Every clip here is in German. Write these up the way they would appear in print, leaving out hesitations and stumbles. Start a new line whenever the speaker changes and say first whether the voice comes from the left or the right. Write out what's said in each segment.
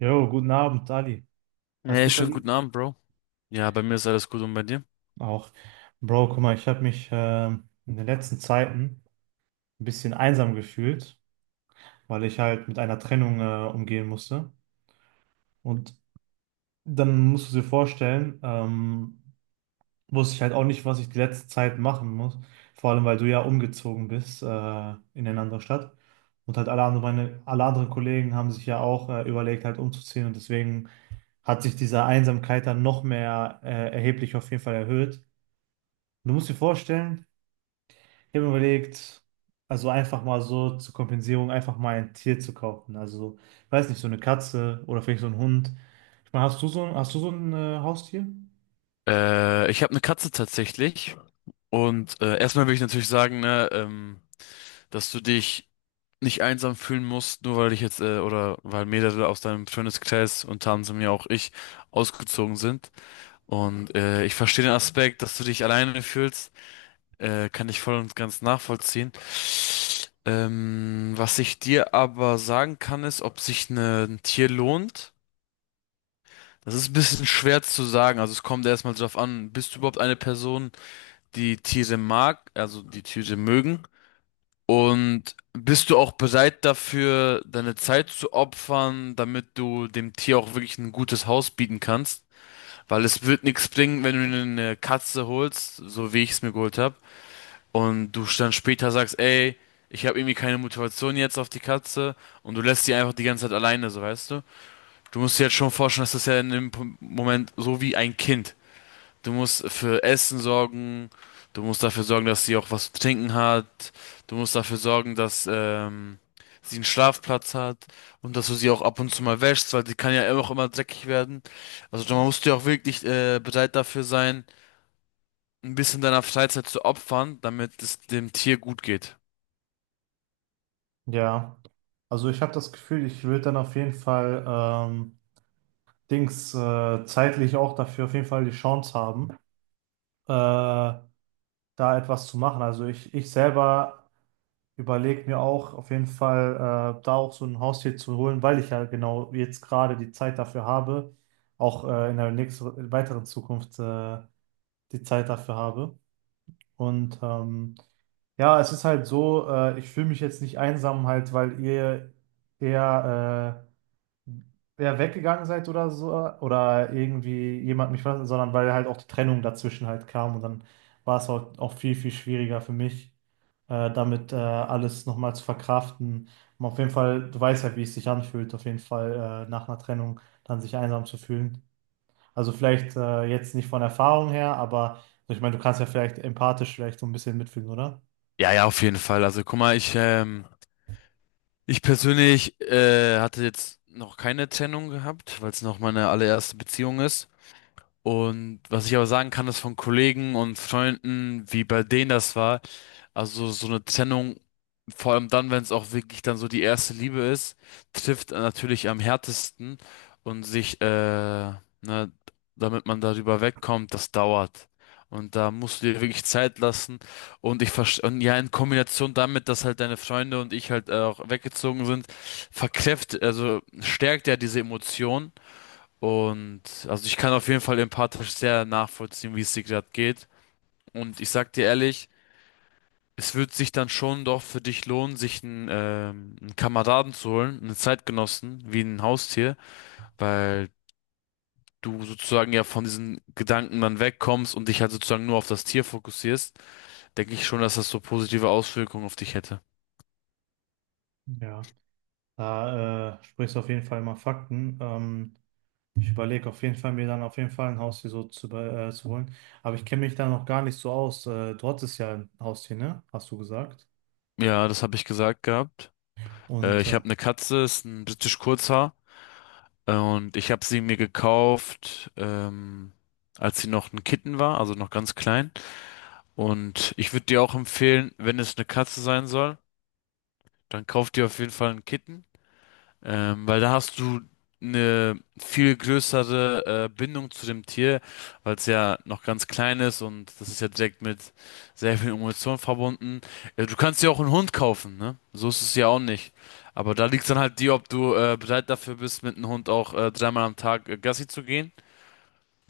right: Jo, guten Abend, Ali. Alles
left: Hey,
right: gut bei
left: schönen guten
right: dir?
left: Abend, Bro. Ja, bei mir ist alles gut und bei dir?
right: Auch. Bro, guck mal, ich habe mich in den letzten Zeiten ein bisschen einsam gefühlt, weil ich halt mit einer Trennung umgehen musste. Und dann musst du dir vorstellen, wusste ich halt auch nicht, was ich die letzte Zeit machen muss. Vor allem, weil du ja umgezogen bist in eine andere Stadt. Und halt alle anderen, meine, alle anderen Kollegen haben sich ja auch überlegt, halt umzuziehen. Und deswegen hat sich diese Einsamkeit dann noch mehr erheblich auf jeden Fall erhöht. Du musst dir vorstellen, ich habe mir überlegt, also einfach mal so zur Kompensierung einfach mal ein Tier zu kaufen. Also, ich weiß nicht, so eine Katze oder vielleicht so ein Hund. Ich meine, hast du so ein Haustier?
left: Ich habe eine Katze tatsächlich. Und erstmal will ich natürlich sagen, ne, dass du dich nicht einsam fühlen musst, nur weil ich jetzt, oder weil mehrere aus deinem Freundeskreis, unter anderem ja auch ich, ausgezogen sind. Und ich verstehe den Aspekt, dass du dich alleine fühlst, kann ich voll und ganz nachvollziehen. Was ich dir aber sagen kann, ist, ob sich ein Tier lohnt. Das ist ein bisschen schwer zu sagen. Also es kommt erstmal drauf an, bist du überhaupt eine Person, die Tiere mag, also die Tiere mögen? Und bist du auch bereit dafür, deine Zeit zu opfern, damit du dem Tier auch wirklich ein gutes Haus bieten kannst? Weil es wird nichts bringen, wenn du dir eine Katze holst, so wie ich es mir geholt habe, und du dann später sagst, ey, ich habe irgendwie keine Motivation jetzt auf die Katze und du lässt sie einfach die ganze Zeit alleine, so weißt du? Du musst dir jetzt schon vorstellen, dass das ja in dem Moment so wie ein Kind. Du musst für Essen sorgen, du musst dafür sorgen, dass sie auch was zu trinken hat, du musst dafür sorgen, dass sie einen Schlafplatz hat und dass du sie auch ab und zu mal wäschst, weil sie kann ja auch immer dreckig werden. Also man musst ja auch wirklich bereit dafür sein, ein bisschen deiner Freizeit zu opfern, damit es dem Tier gut geht.
right: Ja, also ich habe das Gefühl, ich würde dann auf jeden Fall Dings zeitlich auch dafür auf jeden Fall die Chance haben, äh, da etwas zu machen. Also ich selber überlege mir auch auf jeden Fall, da auch so ein Haustier zu holen, weil ich ja genau jetzt gerade die Zeit dafür habe, auch in der nächsten, weiteren Zukunft die Zeit dafür habe. Und ja, es ist halt so, ich fühle mich jetzt nicht einsam halt, weil ihr eher, eher weggegangen seid oder so, oder irgendwie jemand mich verlassen, sondern weil halt auch die Trennung dazwischen halt kam und dann war es halt auch viel, viel schwieriger für mich damit alles nochmal zu verkraften. Und auf jeden Fall, du weißt ja, wie es sich anfühlt, auf jeden Fall nach einer Trennung dann sich einsam zu fühlen. Also vielleicht jetzt nicht von Erfahrung her, aber ich meine, du kannst ja vielleicht empathisch vielleicht so ein bisschen mitfühlen, oder?
left: Ja, ja, auf jeden Fall. Also guck mal, ich, ich persönlich hatte jetzt noch keine Trennung gehabt, weil es noch meine allererste Beziehung ist. Und was ich aber sagen kann, ist von Kollegen und Freunden, wie bei denen das war, also so eine Trennung, vor allem dann, wenn es auch wirklich dann so die erste Liebe ist, trifft natürlich am härtesten und sich, ne, damit man darüber wegkommt, das dauert. Und da musst du dir wirklich Zeit lassen. Und ich verstehe, und ja, in Kombination damit, dass halt deine Freunde und ich halt auch weggezogen sind, also stärkt ja diese Emotion. Und also ich kann auf jeden Fall empathisch sehr nachvollziehen, wie es dir gerade geht. Und ich sag dir ehrlich, es wird sich dann schon doch für dich lohnen, sich einen, einen Kameraden zu holen, einen Zeitgenossen, wie ein Haustier, weil du sozusagen ja von diesen Gedanken dann wegkommst und dich halt sozusagen nur auf das Tier fokussierst, denke ich schon, dass das so positive Auswirkungen auf dich hätte.
right: Ja, da sprichst du auf jeden Fall mal Fakten. Ich überlege auf jeden Fall, mir dann auf jeden Fall ein Haustier zu holen. Aber ich kenne mich da noch gar nicht so aus. Du hattest ja ein Haustier, ne? Hast du gesagt.
left: Ja, das habe ich gesagt gehabt.
right: Und
left: Ich habe eine Katze, ist ein britisch Kurzhaar. Und ich habe sie mir gekauft, als sie noch ein Kitten war, also noch ganz klein. Und ich würde dir auch empfehlen, wenn es eine Katze sein soll, dann kauf dir auf jeden Fall einen Kitten, weil da hast du eine viel größere Bindung zu dem Tier, weil es ja noch ganz klein ist und das ist ja direkt mit sehr viel Emotion verbunden. Du kannst dir auch einen Hund kaufen, ne? So ist es ja auch nicht. Aber da liegt dann halt die, ob du bereit dafür bist, mit einem Hund auch dreimal am Tag Gassi zu gehen.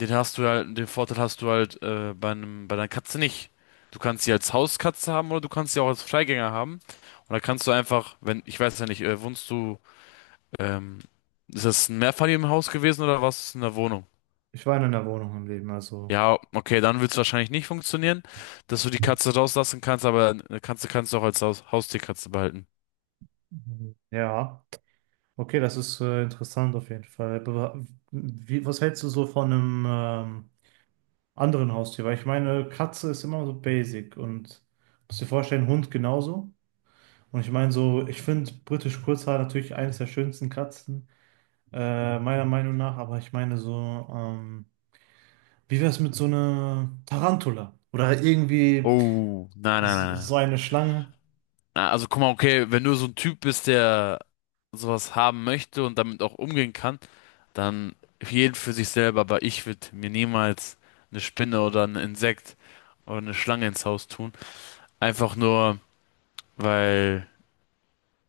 left: Den hast du halt, den Vorteil hast du halt bei einem, bei deiner Katze nicht. Du kannst sie als Hauskatze haben oder du kannst sie auch als Freigänger haben. Und da kannst du einfach, wenn, ich weiß ja nicht, wohnst du, ähm, ist das ein Mehrfamilienhaus gewesen oder warst du in einer Wohnung?
right: ich war in einer Wohnung im Leben, also.
left: Ja, okay, dann wird es wahrscheinlich nicht funktionieren, dass du die Katze rauslassen kannst, aber eine Katze kannst du auch als Haustierkatze behalten.
right: Mhm. Ja, okay, das ist interessant auf jeden Fall. Aber wie, was hältst du so von einem anderen Haustier? Weil ich meine, Katze ist immer so basic und musst dir vorstellen, Hund genauso. Und ich meine so, ich finde britisch Kurzhaar natürlich eines der schönsten Katzen, meiner Meinung nach. Aber ich meine so, wie wäre es mit so einer Tarantula? Oder irgendwie
left: Oh, nein, nein, nein, nein.
right: so eine Schlange?
left: Na, also guck mal, okay, wenn du so ein Typ bist, der sowas haben möchte und damit auch umgehen kann, dann für jeden für sich selber. Aber ich würde mir niemals eine Spinne oder ein Insekt oder eine Schlange ins Haus tun. Einfach nur, weil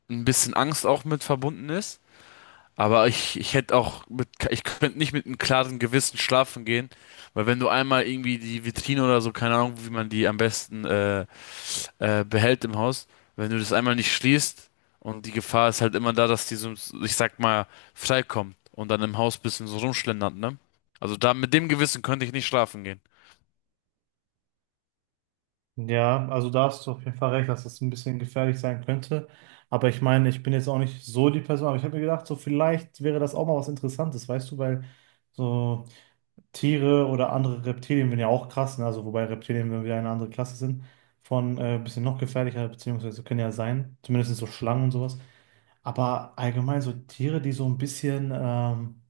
left: ein bisschen Angst auch mit verbunden ist. Aber ich hätte auch mit, ich könnte nicht mit einem klaren Gewissen schlafen gehen, weil wenn du einmal irgendwie die Vitrine oder so, keine Ahnung, wie man die am besten behält im Haus, wenn du das einmal nicht schließt und die Gefahr ist halt immer da, dass die so, ich sag mal, freikommt und dann im Haus bisschen so rumschlendert, ne? Also da mit dem Gewissen könnte ich nicht schlafen gehen.
right: Ja, also da hast du auf jeden Fall recht, dass das ein bisschen gefährlich sein könnte. Aber ich meine, ich bin jetzt auch nicht so die Person, aber ich habe mir gedacht, so vielleicht wäre das auch mal was Interessantes, weißt du, weil so Tiere oder andere Reptilien sind ja auch krass, ne? Also wobei Reptilien wenn wir eine andere Klasse sind, von ein bisschen noch gefährlicher, beziehungsweise können ja sein, zumindest so Schlangen und sowas. Aber allgemein so Tiere, die so ein bisschen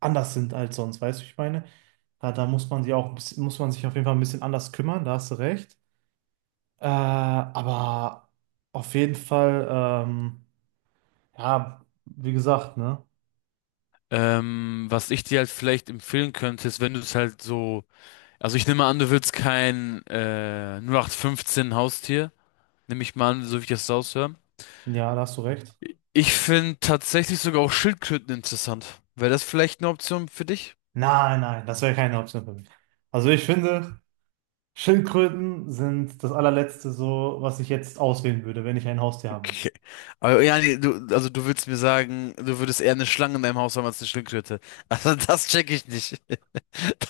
right: anders sind als sonst, weißt du, ich meine, da muss man muss man sich auf jeden Fall ein bisschen anders kümmern, da hast du recht. Aber auf jeden Fall, ja, wie gesagt, ne?
left: Was ich dir halt vielleicht empfehlen könnte, ist, wenn du es halt so, also ich nehme an, du willst kein 08/15 Haustier, nehme ich mal an, so wie ich das raushöre.
right: Ja, da hast du recht.
left: Ich finde tatsächlich sogar auch Schildkröten interessant. Wäre das vielleicht eine Option für dich?
right: Nein, nein, das wäre keine Option für mich. Also ich finde, Schildkröten sind das allerletzte so, was ich jetzt auswählen würde, wenn ich ein Haustier haben möchte.
left: Okay. Aber ja, nee, du, also du willst mir sagen, du würdest eher eine Schlange in deinem Haus haben als eine Schildkröte. Also das check ich nicht.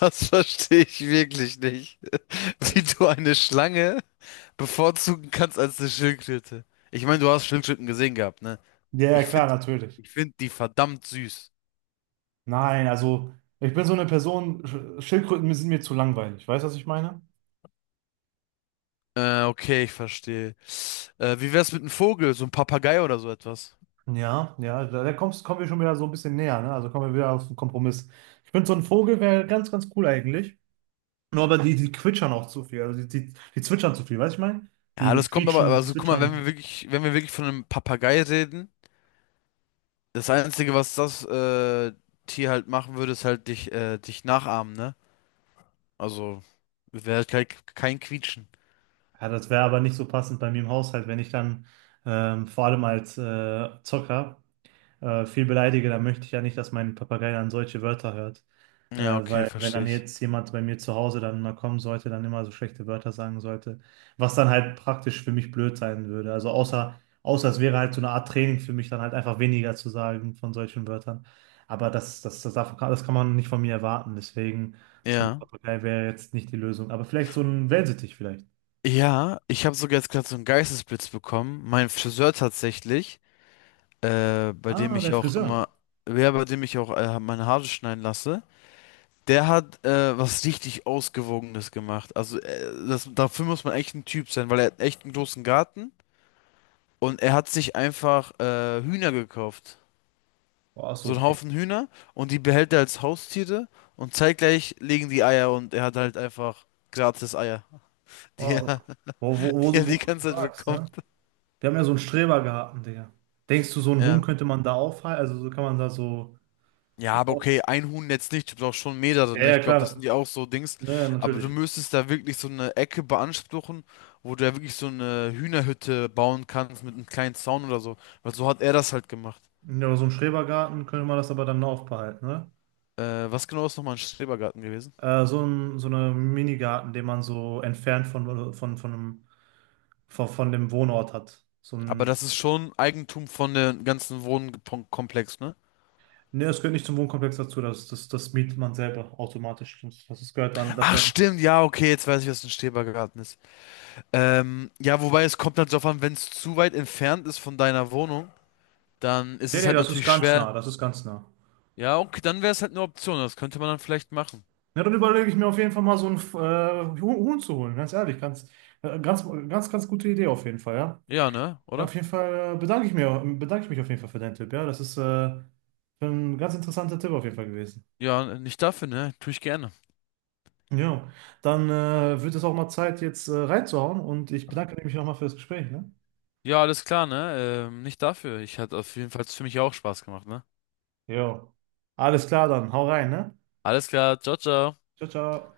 left: Das verstehe ich wirklich nicht. Wie du eine Schlange bevorzugen kannst als eine Schildkröte. Ich meine, du hast Schildkröten gesehen gehabt, ne?
right: Ja, ja,
left: Ich
right: klar,
left: finde,
right: natürlich.
left: ich finde die verdammt süß.
right: Nein, also ich bin so eine Person, Schildkröten sind mir zu langweilig. Weißt du, was ich meine?
left: Okay, ich verstehe. Wie wär's mit einem Vogel, so ein Papagei oder so etwas?
right: Ja, ja, da kommen wir schon wieder so ein bisschen näher, ne? Also kommen wir wieder auf den Kompromiss. Ich finde, so ein Vogel wäre ganz, ganz cool eigentlich. Nur aber die quietschern auch zu viel. Also die zwitschern zu viel, weißt du, ich meine?
left: Ja,
right: Die
left: das kommt aber,
right: quietschen,
left: also guck mal,
right: zwitschern.
left: wenn wir wirklich von einem Papagei reden. Das Einzige, was das Tier halt machen würde, ist halt dich nachahmen, ne? Also wäre halt kein Quietschen.
right: Ja, das wäre aber nicht so passend bei mir im Haushalt, wenn ich dann vor allem als Zocker viel beleidige, dann möchte ich ja nicht, dass mein Papagei dann solche Wörter hört.
left: Ja, okay,
right: Weil wenn
left: verstehe
right: dann
left: ich.
right: jetzt jemand bei mir zu Hause dann mal kommen sollte, dann immer so schlechte Wörter sagen sollte, was dann halt praktisch für mich blöd sein würde. Also außer es wäre halt so eine Art Training für mich, dann halt einfach weniger zu sagen von solchen Wörtern. Aber das kann man nicht von mir erwarten. Deswegen, so ein
left: Ja.
right: Papagei wäre jetzt nicht die Lösung. Aber vielleicht so ein Wellensittich vielleicht.
left: Ja, ich habe sogar jetzt gerade so einen Geistesblitz bekommen. Mein Friseur tatsächlich, bei dem
right: Ah, dein
left: ich auch
right: Friseur.
left: immer, ja, bei dem ich auch meine Haare schneiden lasse, der hat was richtig Ausgewogenes gemacht. Also dafür muss man echt ein Typ sein, weil er hat echt einen großen Garten und er hat sich einfach Hühner gekauft.
right: Oh,
left: So
right: so
left: einen
right: viel.
left: Haufen Hühner und die behält er als Haustiere und zeitgleich legen die Eier und er hat halt einfach gratis Eier, die
right: Oh,
left: er die, er
right: wo
left: die
right: du
left: ganze Zeit
right: sagst,
left: bekommt.
right: ne? Wir haben ja so einen Strebergarten, Digga. Denkst du, so einen Huhn
left: Ja.
right: könnte man da aufhalten? Also so kann man da so
left: Ja, aber okay,
right: oft.
left: ein Huhn jetzt nicht, du brauchst schon mehrere,
right: Ja,
left: ne?
right: ja,
left: Ich glaube, das sind
right: klar.
left: die auch so Dings.
right: Naja,
left: Aber du
right: natürlich.
left: müsstest da wirklich so eine Ecke beanspruchen, wo du ja wirklich so eine Hühnerhütte bauen kannst mit einem kleinen Zaun oder so. Weil so hat er das halt gemacht.
right: Ja, aber so einen Schrebergarten könnte man das aber dann aufbehalten, ne?
left: Was genau ist nochmal ein Schrebergarten gewesen?
right: So ein, so eine Minigarten, den man so entfernt von einem, von dem Wohnort hat. So
left: Aber
right: ein.
left: das ist schon Eigentum von dem ganzen Wohnkomplex, ne?
right: Ne, es gehört nicht zum Wohnkomplex dazu, das mietet man selber automatisch. Das gehört man, das
left: Ach
right: gehört.
left: stimmt, ja, okay, jetzt weiß ich, was ein Schrebergarten ist. Ja, wobei es kommt halt darauf an, wenn es zu weit entfernt ist von deiner Wohnung, dann ist
right: Nee,
left: es
right: nee,
left: halt
right: das ist
left: natürlich
right: ganz
left: schwer.
right: nah, das ist ganz nah.
left: Ja, okay, dann wäre es halt eine Option, das könnte man dann vielleicht machen.
right: Ja, dann überlege ich mir auf jeden Fall mal so einen Huhn zu holen, ganz ehrlich. Ganz gute Idee auf jeden Fall, ja.
left: Ja, ne,
right: Ja,
left: oder?
right: auf jeden Fall bedanke ich mich auf jeden Fall für deinen Tipp, ja. Das ist ein ganz interessanter Tipp auf jeden Fall gewesen.
left: Ja, nicht dafür, ne? Tue ich gerne.
right: Ja, dann wird es auch mal Zeit, jetzt reinzuhauen und ich bedanke mich nochmal für das Gespräch, ne?
left: Ja, alles klar, ne? Nicht dafür. Ich hatte auf jeden Fall für mich auch Spaß gemacht, ne?
right: Jo. Alles klar dann, hau rein, ne?
left: Alles klar, ciao, ciao.
right: Ciao, ciao.